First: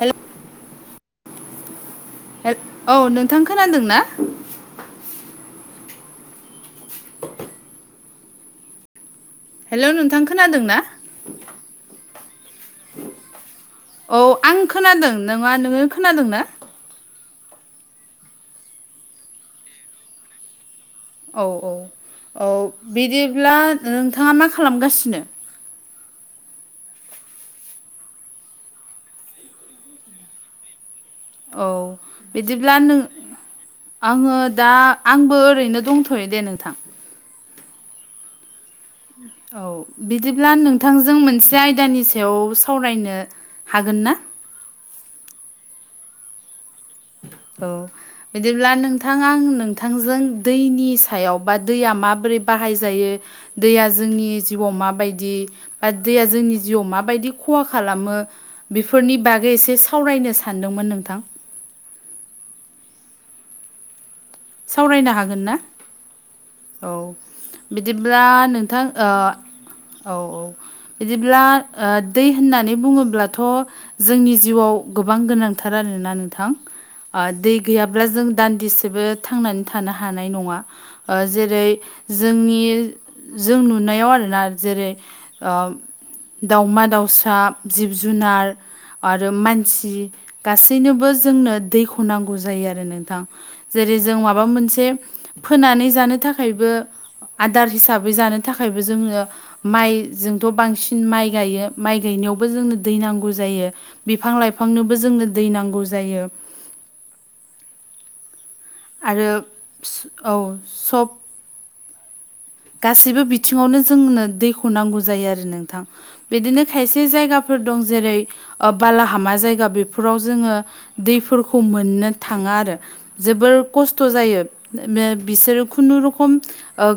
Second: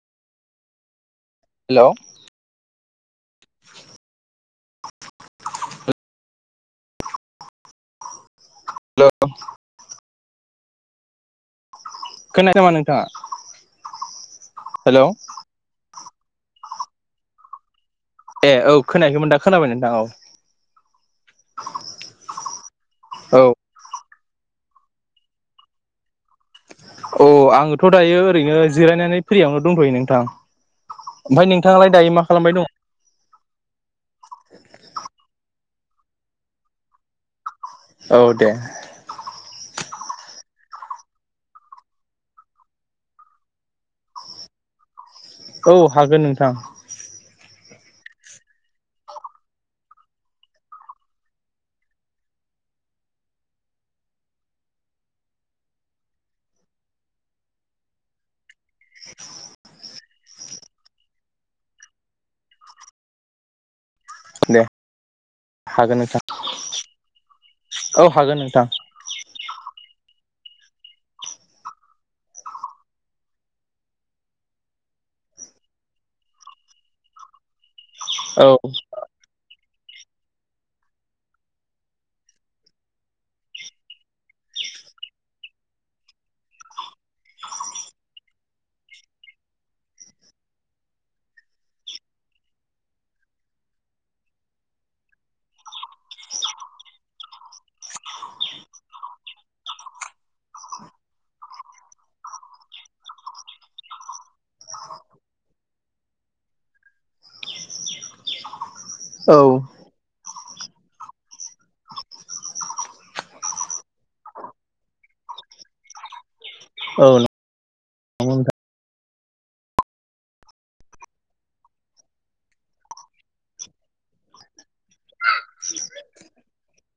Hello hello औ नोंथां खोनादों ना? हेलौ हेलौ नोंथां खोनादों ना? खोनायाखै नामा नोंथाङा औ आं हेलौ खोनादों नोंङा नोङो खोनादों ना? ए औ खोनायाखैमोन दा खोनाबाय नोंथां औ। औ औ औ औ बिदिब्ला नोंथाङा मा खालामगासिनो? अ आङोथ' दायो ओरैनो जिरायनानै फ्रियावनो दंथ'यो नोंथां। ओमफ्राय नोंथाङालाय दायो मा खालामबाय दं? आनो आङो दा आंबो ओरैनो दंथ'यो दे नोंथां। औ दे। औ बिदिब्ला नोंथांजों मोनसे आयदानि सायाव सावरायनो हागोन ना? औ हागोन नोंथां। औ बिदिब्ला नोंथां आं नोंथांजों दैनि सायाव बा दैया माबोरै बाहायजायो। दैया जोंनि जिउआव माबायदि बा दैया जोंनि जिउआव माबायदि खहा खालामो। बेफोरनि बागै एसे सावरायनो सानदोंमोन नोंथां। दे सावरायनो हागोन ना? हागोन नोंथां। औ औ बिदिब्ला हागोन नोंथां ओ औ औ। बिदिब्ला ओ दै होननानै बुङोब्लाथ' जोंनि जिउआव गोबां गोनांथार आरोना नोंथां ओ दै गैयाब्ला जों औ दान्दिसेबो थांनानै थानो हानाय नङा। जेरै जोंनि जों नुनायाव आरोना जेरै दाउमा दाउसा जिब जुनार आरो मानसि गासैनोबो जोंनो दैखौ नांगौ जायो आरो नोंथां। जेरै जों माबा मोनसे फोनानै जानो थाखायबो आदार हिसाबै जानो थाखायबो जोङो माइ जोंथ' बांसिन माइ गायो माइ गायनायावबो जोंनो दै नांगौ जायो। बिफां लाइफांनोबो जोंनो दै नांगौ जायो। आरो औ फिस औ सब गासैबो बिथिङावनो जोंनो दैखौ नांगौ जायो आरो नोंथां बिदिनो खायसे औ जायगा फोर दं जेरै नंगौ नोंथां बालाहामा जायगा बेफोराव जोङो दैफोरखौ मोननो थाङा आरो। जोबोर खस्थ' जायो बिसोरो खुनुरुखुम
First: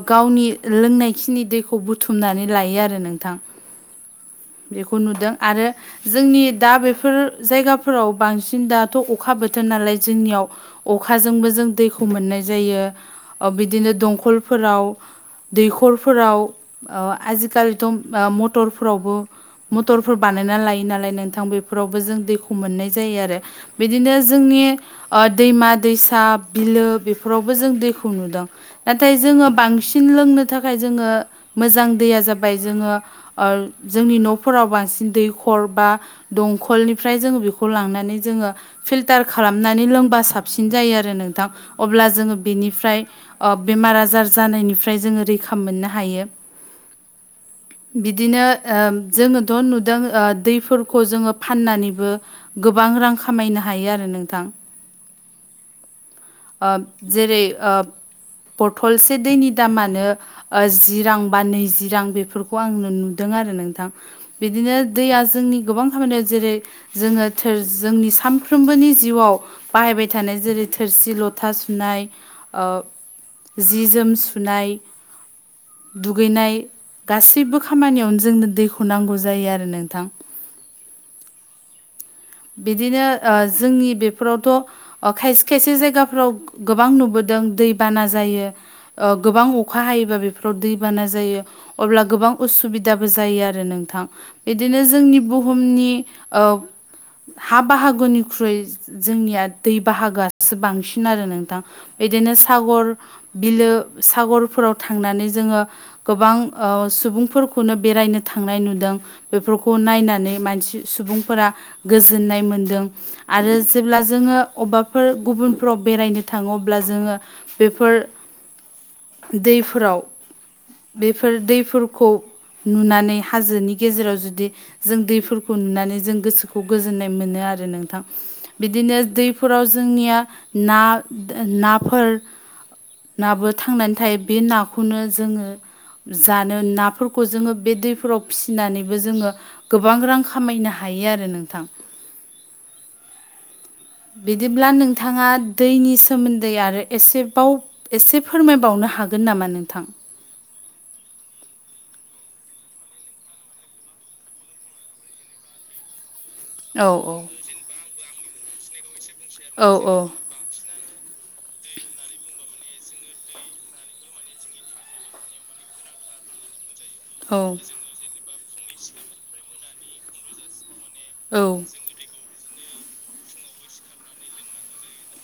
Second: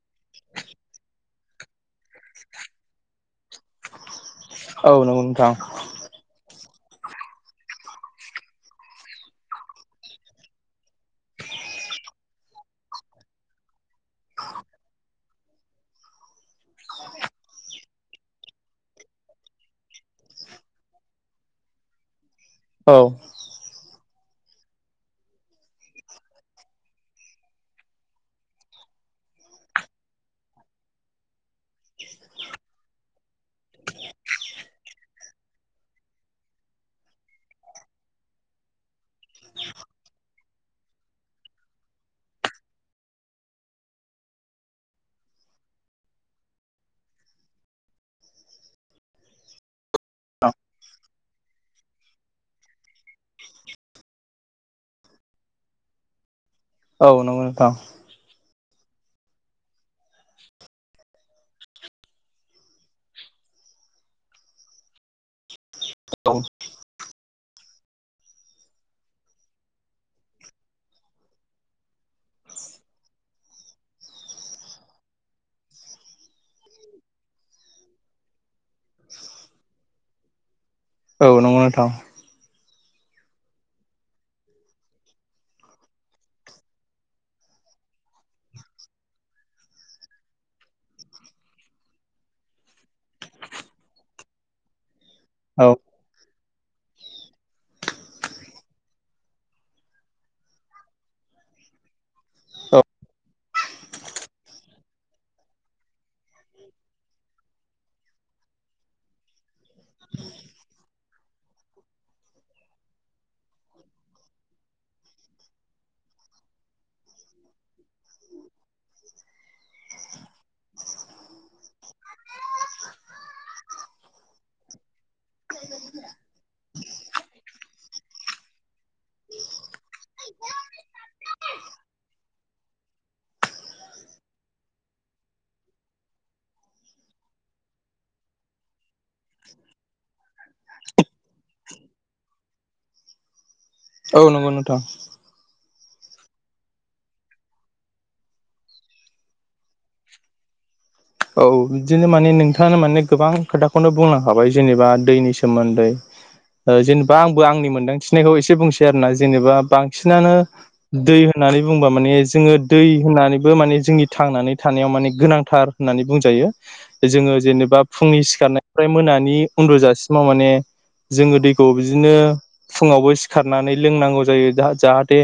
गावनि लोंनायखिनि दैखौ बुथुमनानै लायो आरो नोंथां। औ बेखौ नंगौ नुदों नोंथां आरो जोंनि दा बेफोर जायगाफोराव बांसिन दाथ' अखा बोथोर नालाय जोंनियाव अखाजोंबो जों दैखौ मोननाय जायो बिदिनो दंखलफोराव दैखरफोराव आजिखालिथ' मटरफोरावबो मटरफोर बानायना लायो नालाय नोंथां बेफोरावबो जों दैखौ मोननाय जायो आरो। बिदिनो जोंनि दैमा दैसा बिलो बेफोरावबो जों दैखौ नुदों। नाथाय जोङो बांसिन लोंनो थाखाय जोङो मोजां दैया जाबाय जोङो ओ जोंनि न'फोराव बांसिन दैखर बा दंखलनिफ्राय जोङो बेखौ लांनानै जोङो फिल्टार खालामनानै लोंबा साबसिन जायो आरो नोंथां अब्ला जोङो बेनिफ्राय ओ बेमार आजार जानायनिफ्राय जोङो रैखा मोननो हायो। बिदिनो उम जोङोथ' नुदों ओ दैफोरखौ जोङो फाननानैबो गोबां रां खामायनो हायो आरो नोंथां। ओब औ औ नंगौ जेरै ओब नोंथां बथलसे दैनि दामानो ओ जि रां बा नैजि रां बेफोरखौ आंनो नुदों आरो नोंथां। बिदिनो दैया जोंनि गोबां खामानियाव जेरै जोङो थोर जोंनि सामफ्रोमबोनि जिउआव बाहायबाय थानाय जेरै थोरसि ल'था सुनाय ओ जि जोम सुनाय दुगैनाय गासिब्बो खामानियावनो जोंनो दैखौ नांगौ जायो आरो नोंथां। औ नोंगौ नोंथां। बिदिनो ओ जोंनि बेफोरावथ' ओ खायसे खायसे जायगाफ्राव गोबां नुबोदों दैबाना जायो। ओ गोबां अखा हायोबा बेफोराव दैबाना जायो। अब्ला गोबां उसुबिदाबो जायो आरो नोंथां बिदिनो जोंनि बु औ हुमनि ओ हा बाहागोनिख्रुइ जोंनिया दै बाहागोआसो बांसिन आरो नोंथां। बिदिनो सागर बिलो सागरफोराव थांनानै जोङो गोबां ओ सुबुंफोरखौनो बेरायनो थांनाय नुदों। बेफरखौ नायनानै मानसि सुबुंफोरा गोजोननाय मोनदों। आरो जेब्ला जोङो अब्बाफोर गुबुनफोराव बेरायनो थाङो अब्ला जोङो बेफोर दैफोराव बेफोर दैफोरखौ नुनानै हाजोनि गेजेराव जुदि जों दैफोरखौ नुनानै जों गोसोखौ खौ गोजोननाय मोनो आरो नोंथां। बिदिनो दैफोराव जोंनिया ना नाफोर नाबो थांनानै थायो बे नाखौनो जोङो जानो नाफोरखौ जोङो बे दैफोराव फिसिनानैबो जोङो गोबां रां खामायनो हायो आरो नों थां [inaudible] औ औ नंगौ बिदिब्ला नोंथां नोंथाङा दैनि सोमोन्दै आरो एसेबाव एसे फोरमायबावनो हागोन नामा नोंथां? औ बिदिनो माने नोंथाङा माने गोबां खोथाखौनो बुंलांखाबाय जेनेबा दैनि सोमोन्दै। ओ औ जेनेबा औ आंबो आंनि मोनदांथिनायखौ एसे बुंसै आरोना जेनेबा औ औ बांसिनानो दै होननानै बुंबा माने जोङो दै होननानैबो माने जोंनि थांनानै थानायाव माने गोनांथार होननानै बुंजायो। जोङो औ जेनेबा फुंनि सिखारनायनिफ्राय मोनानि उन्दुजासिमाव माने जोङो औ दैखौ बिदिनो फुङावबो सिखारनानै लोंनांगौ जायो जा-जाहाथे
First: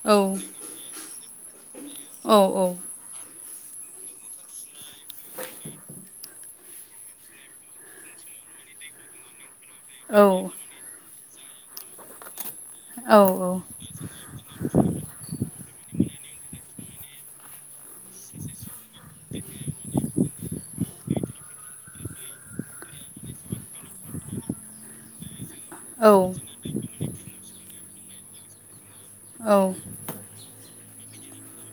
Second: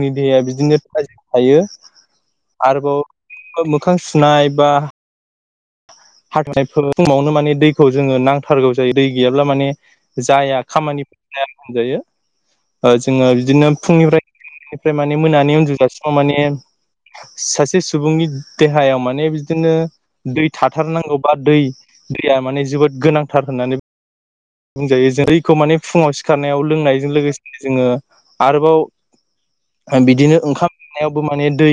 औ देहाया बिदिनो थाजिम थायो औ आरोबाव ओ मोखां सुनाय बा [unintelligible] [unintelligible] समावनो माने दैखौ जोङो नांथारगौ जायो दै गैयाब्ला माने जाया खामानि [inaudible] जाया होनजायो ओ जोङो बिदिनो फुंनिफ्राय [inaudible] माने मोनानि उन्दुजासिमाव माने सासे सुबुंनि देहायाव माने बिदिनो दै थाथारनांगौ बा दै दैया माने जोबोद गोनांथार होननानै बुंजायो जों दैखौ माने फुङाव सिखारनायाव लोंनायजों लोगोसे जोङो आरोबाव औ। बिदिनो ओंखाम जानायावबो माने दै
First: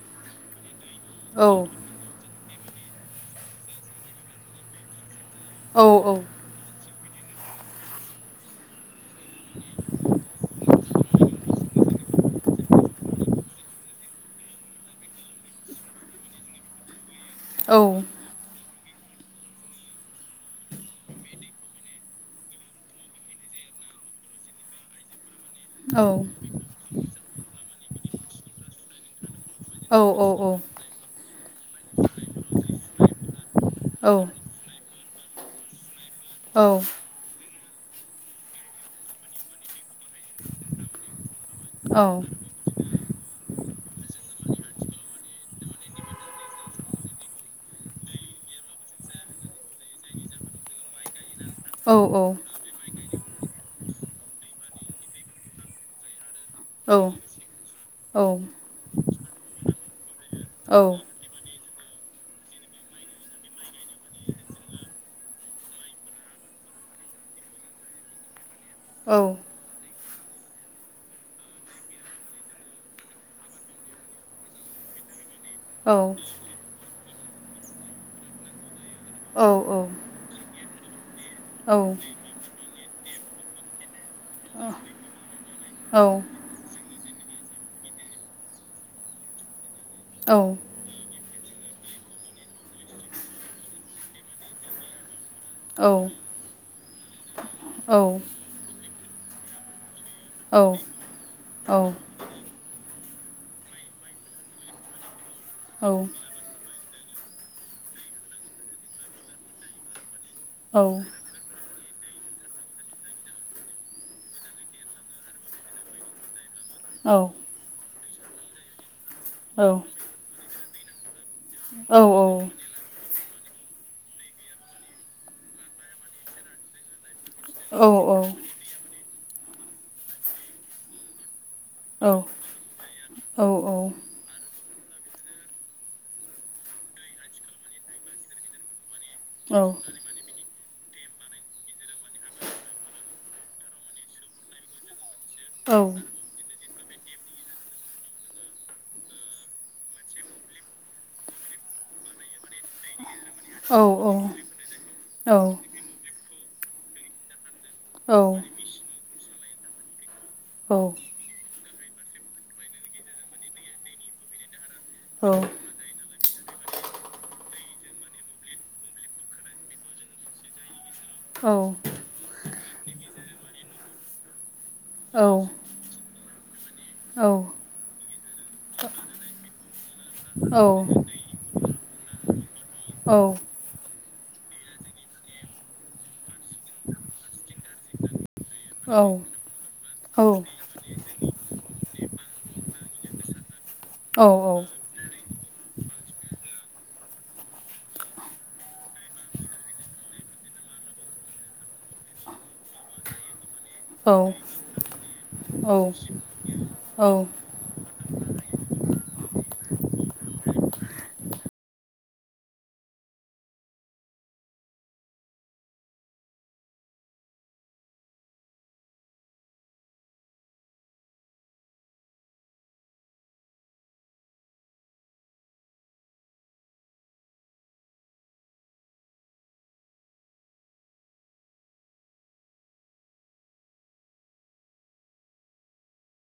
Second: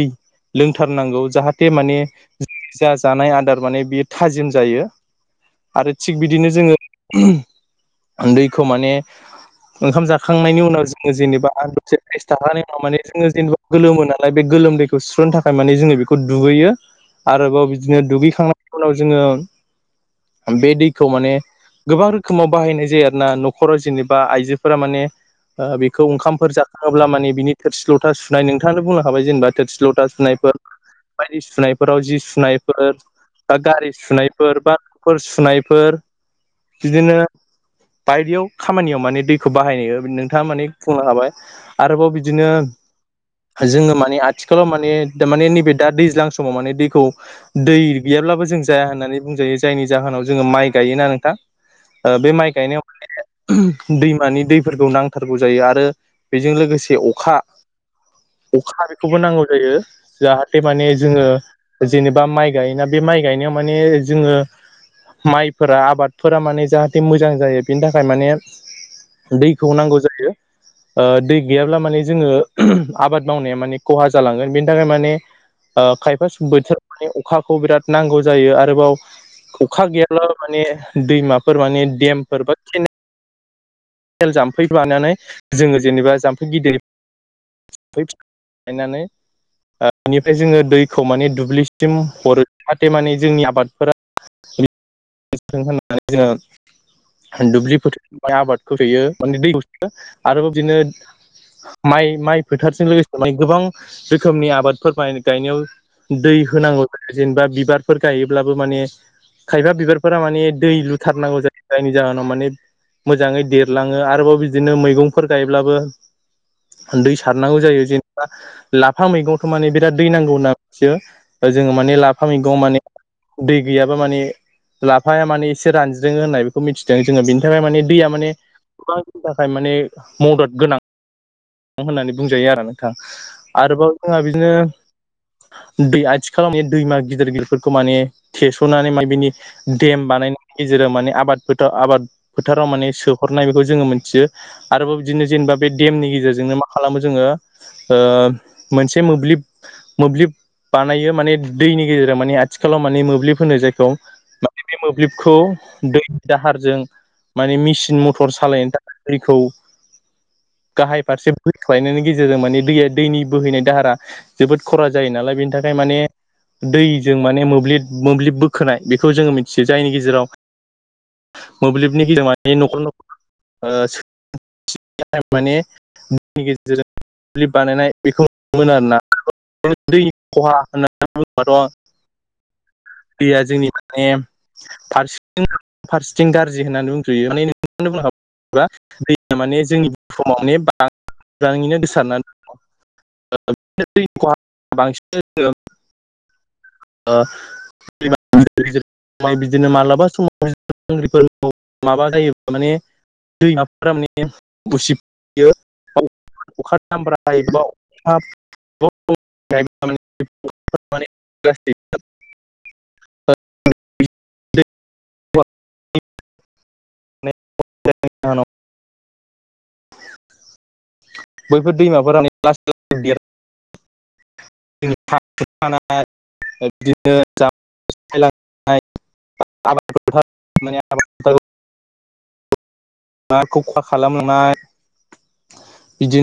लोंथारनांगौ जाहाथे माने जा जानाय आदार माने बियो थाजिम जायो औ आरो थिग बिदिनो जोङो [unintelligible] उम दैखौ माने ओंखाम जाखांनायनि उनाव जोङो जेनेबा [unintelligible] थाखानि उनाव माने जोङो जेनेबा गोलोमो नालाय बे गोलोमदैखौ सुस्रनो थाखाय माने जोङो बेखौ दुगैयो। आरोबाव बिदिनो दुगैखांना उनाव जोङो बे दैखौ माने गोबां रोखो खोमाव बाहायनाय जायो आरो ना न'खराव जेनेबा आइजोफोरा माने ओ बेखौ ओंखामफोर जा होब्ला माने बिनि थोरसि लथा सुनाय नोंथाङानो बुंलांखाबाय जेनेबा थोरसि लथा सुनायफोर बायदि सुनायफोराव जि सुनायफोर दा गारि सुनायफोर बाफोर सुनायफोर औ बिदिनो बायदियाव खामानियाव माने दैखौ बाहायो नोंथाङा मानि बुंलांखाबाय आरोबाव बिदिनो जोङो माने आथिखालाव माने माने नैबे दा दैज्लां समाव माने दैखौ दै गैयाब्लाबो जों जाया होननानै बुंजायो जायनि जाहोनाव जोङो माइ गायोना नोंथां ओ बे माइ गायनायाव माने दैमानि दैफोरखौ नांथारगौ जायो आरो बेजों लोगोसे अखा अखा बेखौबो नांगौ जायो जाहाथे माने जोङो जेनेबा माइ गायोना बे माइ गायनायाव माने जोङो माइफोरा आबाद फोरा माने जाहाथे मोजां जायो बेनि थाखाय माने दैखौ नांगौ जायो दै गैयाब्ला माने जोङो आबाद मावनाया माने खहा जालांगोन बेनि थाखाय माने ओ खायफा स बोथोरावहाय अखाखौ बिराद नांगौ जायो आरोबाव अखा गैयाब्लाबो माने दैमाफोर माने देमफोर बा केने ल जाम्फै बानानै जोङो जेनेबा जामफै गिदिर [unintelligible] बेनिफ्राय जोङो दै खौ माने दुब्लिसिम हरो जाहाथे माने जोंनि आबादफोरा [unintelligible] होननानै जोङो दुब्लि फोथार आबाद होफैयो माने दैयो आरोबाव बिदिनो माइ माइ फोथारजों लोगोसे माने गोबां रोखोमनि आबादफोर माने गायनायाव दै होनांगौ जेनेबा बिबारफोर गायोब्लाबो माने खायफा बिबारफोरा माने दै लुथारनांगौ जायो जायनि जाहोनाव माने मोजाङै देरलाङो आरोबाव बिदिनो मैगंफोर गायब्लाबो दै सारनांगौ जायो जे लाफा मैगंथ' माने बिराद दै नांगौ होनना मिथियो जोङो माने लाफा मैगंआव माने दै गैयाबा माने लाफाया माने एसे रानज्रिङो होननाय मिथिदों जोङो बेनि थाखाय माने दैया माने गोबांनि थाखाय माने मदद गोनां होननानै बुंजायो आरो नोंथां आरोबाव जोंहा बिदिनो दै आथिखालाव माने दैमा गिदिर गिदिरफोरखौ माने थेस'नानै माने बिनि देम बानायनानै गेजेराव माने आबाद फोथार आबाद फोथाराव माने सोहरनाय बेखौ जोङो मोनथियो आरोबाव बिदिनो जेनेबा बे देमनि गेजेरजों नो मा खालामो जोङो मोनसे मोब्लिब मोब्लिब बानायो माने दैनि गेजेरजों मानि आखाथिखालाव माने मोब्लिब होनो जायखौ माने बे मोब्लिबखौ दैनि दाहारजों माने मेसिन मथर सालायनो थाखाय दैखौ औ औ औ गाहाय फारसे बोहैख्लायनायनि गेजेरजों माने दैया दैनि बोहैनाय दाहारा जोबोद खरा जायो औ नालाय बेनि थाखाय थाखाय माने दैजों माने मोब्लिब मोब्लिब बोखोनाय बेखौ जोङो मिथियो जायनि गेजेराव मोब्लिबनि [unintelligible] मानि नखर नखर ओ औ [unintelligible] माने [unintelligible] नि औ गेजेरजों बानायनाय बेखौ नुनो मोनो आरोना दैनि खहा औ होननानै बुङोबाथ' औ दैया जोंनि माने फारसेथिं फारसेथिं गारजि होननानै उनदुयो माने [unintelligible] औ दैया माने जोंनि समाव माने बां [unintelligible] गोसारनानै दं [unintelligible] ओ [unintelligible] बिदिनो मालाबा समाव [unintelligible] माने दैमाफोरा माने औ [unintelligible] अखा औ दामब्रा औ हायो [unintelligible] [unintelligible] बैफोर दैमाफोर [unintelligible] [unintelligible] [unintelligible] माने [unintelligible] [unintelligible] बिदिनो